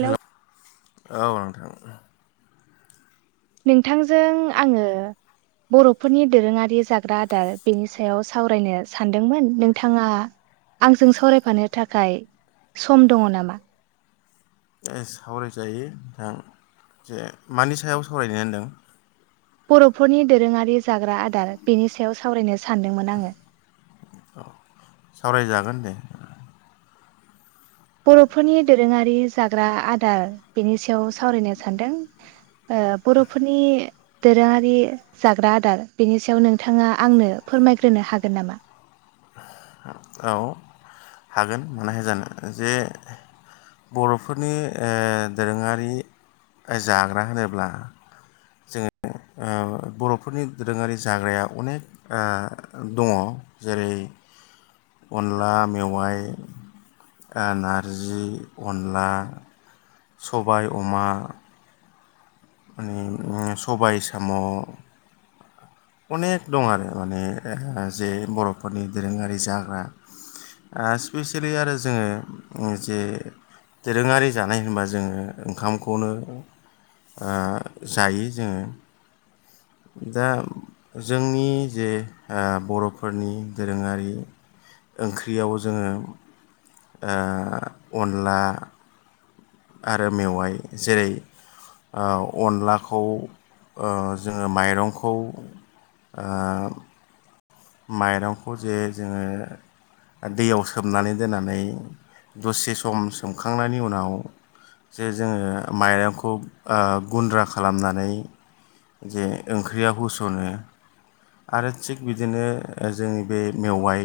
हेल' औ नोंथां नोंथांजों आङो बर'फोरनि दोरोङारि जाग्रा आदार बेनि सायाव सावरायनो सानदोंमोन नोंथाङा आंजों सावरायफानो थाखाय सम दङ नामा सावरायजायो नों जे मानि सायाव सावरायनो होनदों बर'फोरनि दोरोङारि जाग्रा आदार बेनि सायाव सावरायनो स सानदोंमोन आङो अह सावरायजागोन दे बर'फोरनि दोरोङारि जाग्रा आदार बेनि सायाव सावरायनो सान्दों ओ बर'फोरनि दोरोङारि जाग्रा आदार बेनि सायाव नोंथाङा आंनो फोरमायग्रोनो हागोन नामा औ हागोन मानो हाया जानो जे बर'फोरनि ओ दोरोङारि जाग्रा होनोब्ला जोङो ओ बर'फोरनि दोरोङारि जाग्राया अनेक ओ दङ जेरै अनला मेवाय ओ‌ नारजि अनला सबाय अमा ओ सबाय साम' अनेख दं आरो माने जे बर'फोरनि दोरोङारि जाग्रा ओ स्पेसियेलि आरो जोङो जे दोरोङारि जानाय होनबा जोङो ओंखामखौनो ओ जायो जोङो दा जोंनि जे ओ बर'फोरनि दोरोङारि ओंख्रियाव जोङो ओ अनला आरो मेवाय जेरै ओ अनलाखौ ओ जोङो माइरंखौ ओ माइरंखौ जे जोङो दैयाव सोमनानै दोननानै दसे सम सोमखांनायनि उनाव जे जोङो माइरंखौ ओ गुन्द्रा खालामनानै जे ओंख्रियाव होस'नो आरो थिग बिब बिदिनो जोंनि बे मेवाइ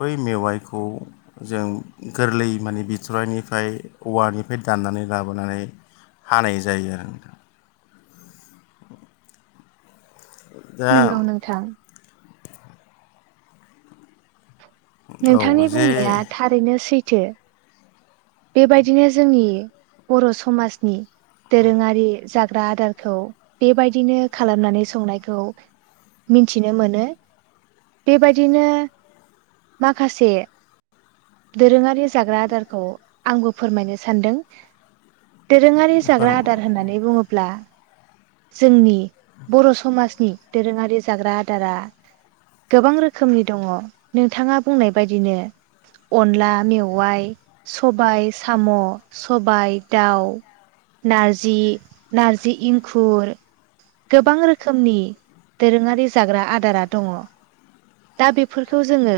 बै मेवाइखौ जों गोरलै माने बिथ'रायनिफाय औवानिफ्राय दाननानै लाबोनानै हानाय जायो आरो दा नोंगौ नोंथां औ नोंथांनि जे बुंनाया थारैनो सैथ थो बेबायदिनो जोंनि बर' समाजनि दोरोङारि जाग्रा आदारखौ बेबायदिनो खालामनानै संनायखौ मिन्थिनो मोनो बेबायदिनो माखासे दोरोङारि जाग्रा आदारखौ आंबो फोरमायनो सानदों दोरोङारि जाग्रा फोर आदार होननानै बुङो ब्ला जोंनि बर' समाजनि दोरोङारि जाग्रा आदारा गोबां रोखोमनि दङ नोंथाङा बुंनाय बायदिनो अनला मेवाइ, सबाय साम', सबाय दाउ, नारजि नार्जि इं खुर गोबां रोखोमनि दोरोङारि जाग्रा आदारा दङ दा बेफोरखौ जोङो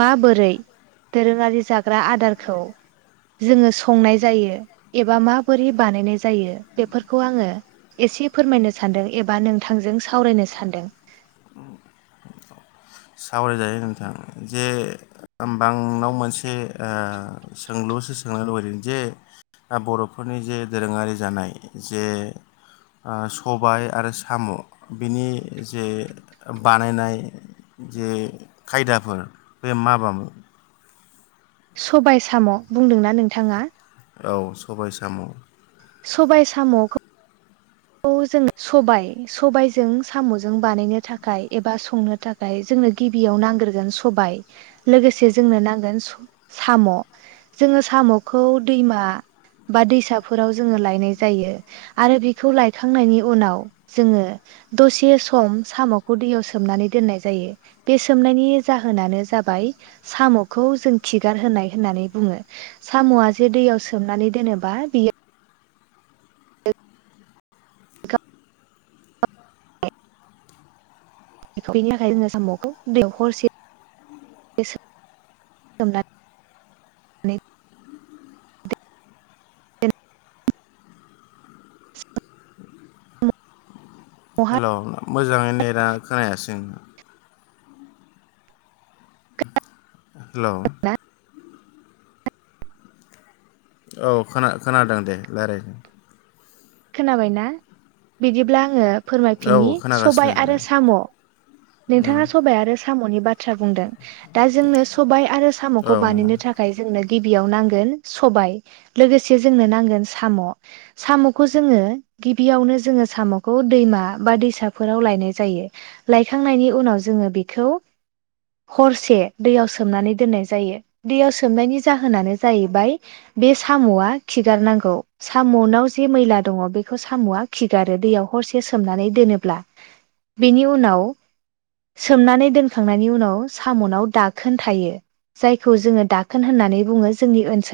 माबोरै दोरोङारि जाग्रा आदारखौ जोङो संनाय जायो एबा माबोरै बानायनाय जायो बेफोरखौ आङो एसे फोरमायनो सानदों एबा नोंथांजों सावरायनो सानदों। सावरायजायो नोंथां जे ओमबाआंनाव मोनसे ओ सोंलुसो सोंनो लुबैदों जे बर'फोरनि जे दोरोङारि जानाय जे ओ सबाय आरो साम' बिनि जे बानायनाय जे खायदाफोर बे माबाम सबाय साम' बुंदोंना नोंथाङा? औ सबाय साम'। सबाय साम'ख खौ जोङो सबाय सबायजों साम'जों बानायनो थाखाय एबा संनो थाखाय जोंनो गिबियाव नांग्रोगोन सबाय लोगोसे जोंनो नांगोन स' साम' जोङो साम'खौ दैमा बा दैसाफोराव जोङो लायनाय जायो आरो बे खौ लायखांनायनि उनाव जोङो दसे सम साम'खौ दैयाव सोमनानै दोननाय जायो बे सोमनायनि जाहोनानो जाबाय साम'खौ जों खिगार होनाय होननानै बुङो साम'आ जे दैयाव सोमनानै दोनोबा बियो बेनि थाखायनो जोङो साम'खौ दैयाव हरसे सो [unintelligible] नै [unintelligible] दैयाव हेल' मोजाङै नेदा खोनायासै हेल' औ खोना खोनादों दे लायराय खोनाबायना बिदिब्ला आङो औ फोरमायफिननि सबाय खोनागासिनो आरो साम' नोंथाङा सबाय आरो साम'नि बाथ्रा बुंदों दा जोंनो सबाय आरो साम'खौ औ नंगौ बानायनो थाखाय जोंनो गिबियाव नांगोन सबाय लोगोसे जोंनो नांगोन साम' साम'खौ जोङो गिबियावनो जोङो साम'खौ दैमा बा दैसाफोराव लायनाय जायो लाय खिखांनायनि उनाव जोङो बेखौ हरसे दैयाव सोमनानै दोननाय जायो दैयाव सोमनायनि जाहोनानो जाहैबाय बे साम'आ खिगारनांगौ साम'नाव जे मैला दङ बेखौ साम'आ खिगारो दैयाव हरसे सोमनानै दोनोब्ला बेनि उनाव सोमनानै दोनखांनायनि उनाव साम'नाव दाखोन थायो जायखौ जोङो दाखोन होननानै बुङो जोंनि ओनसो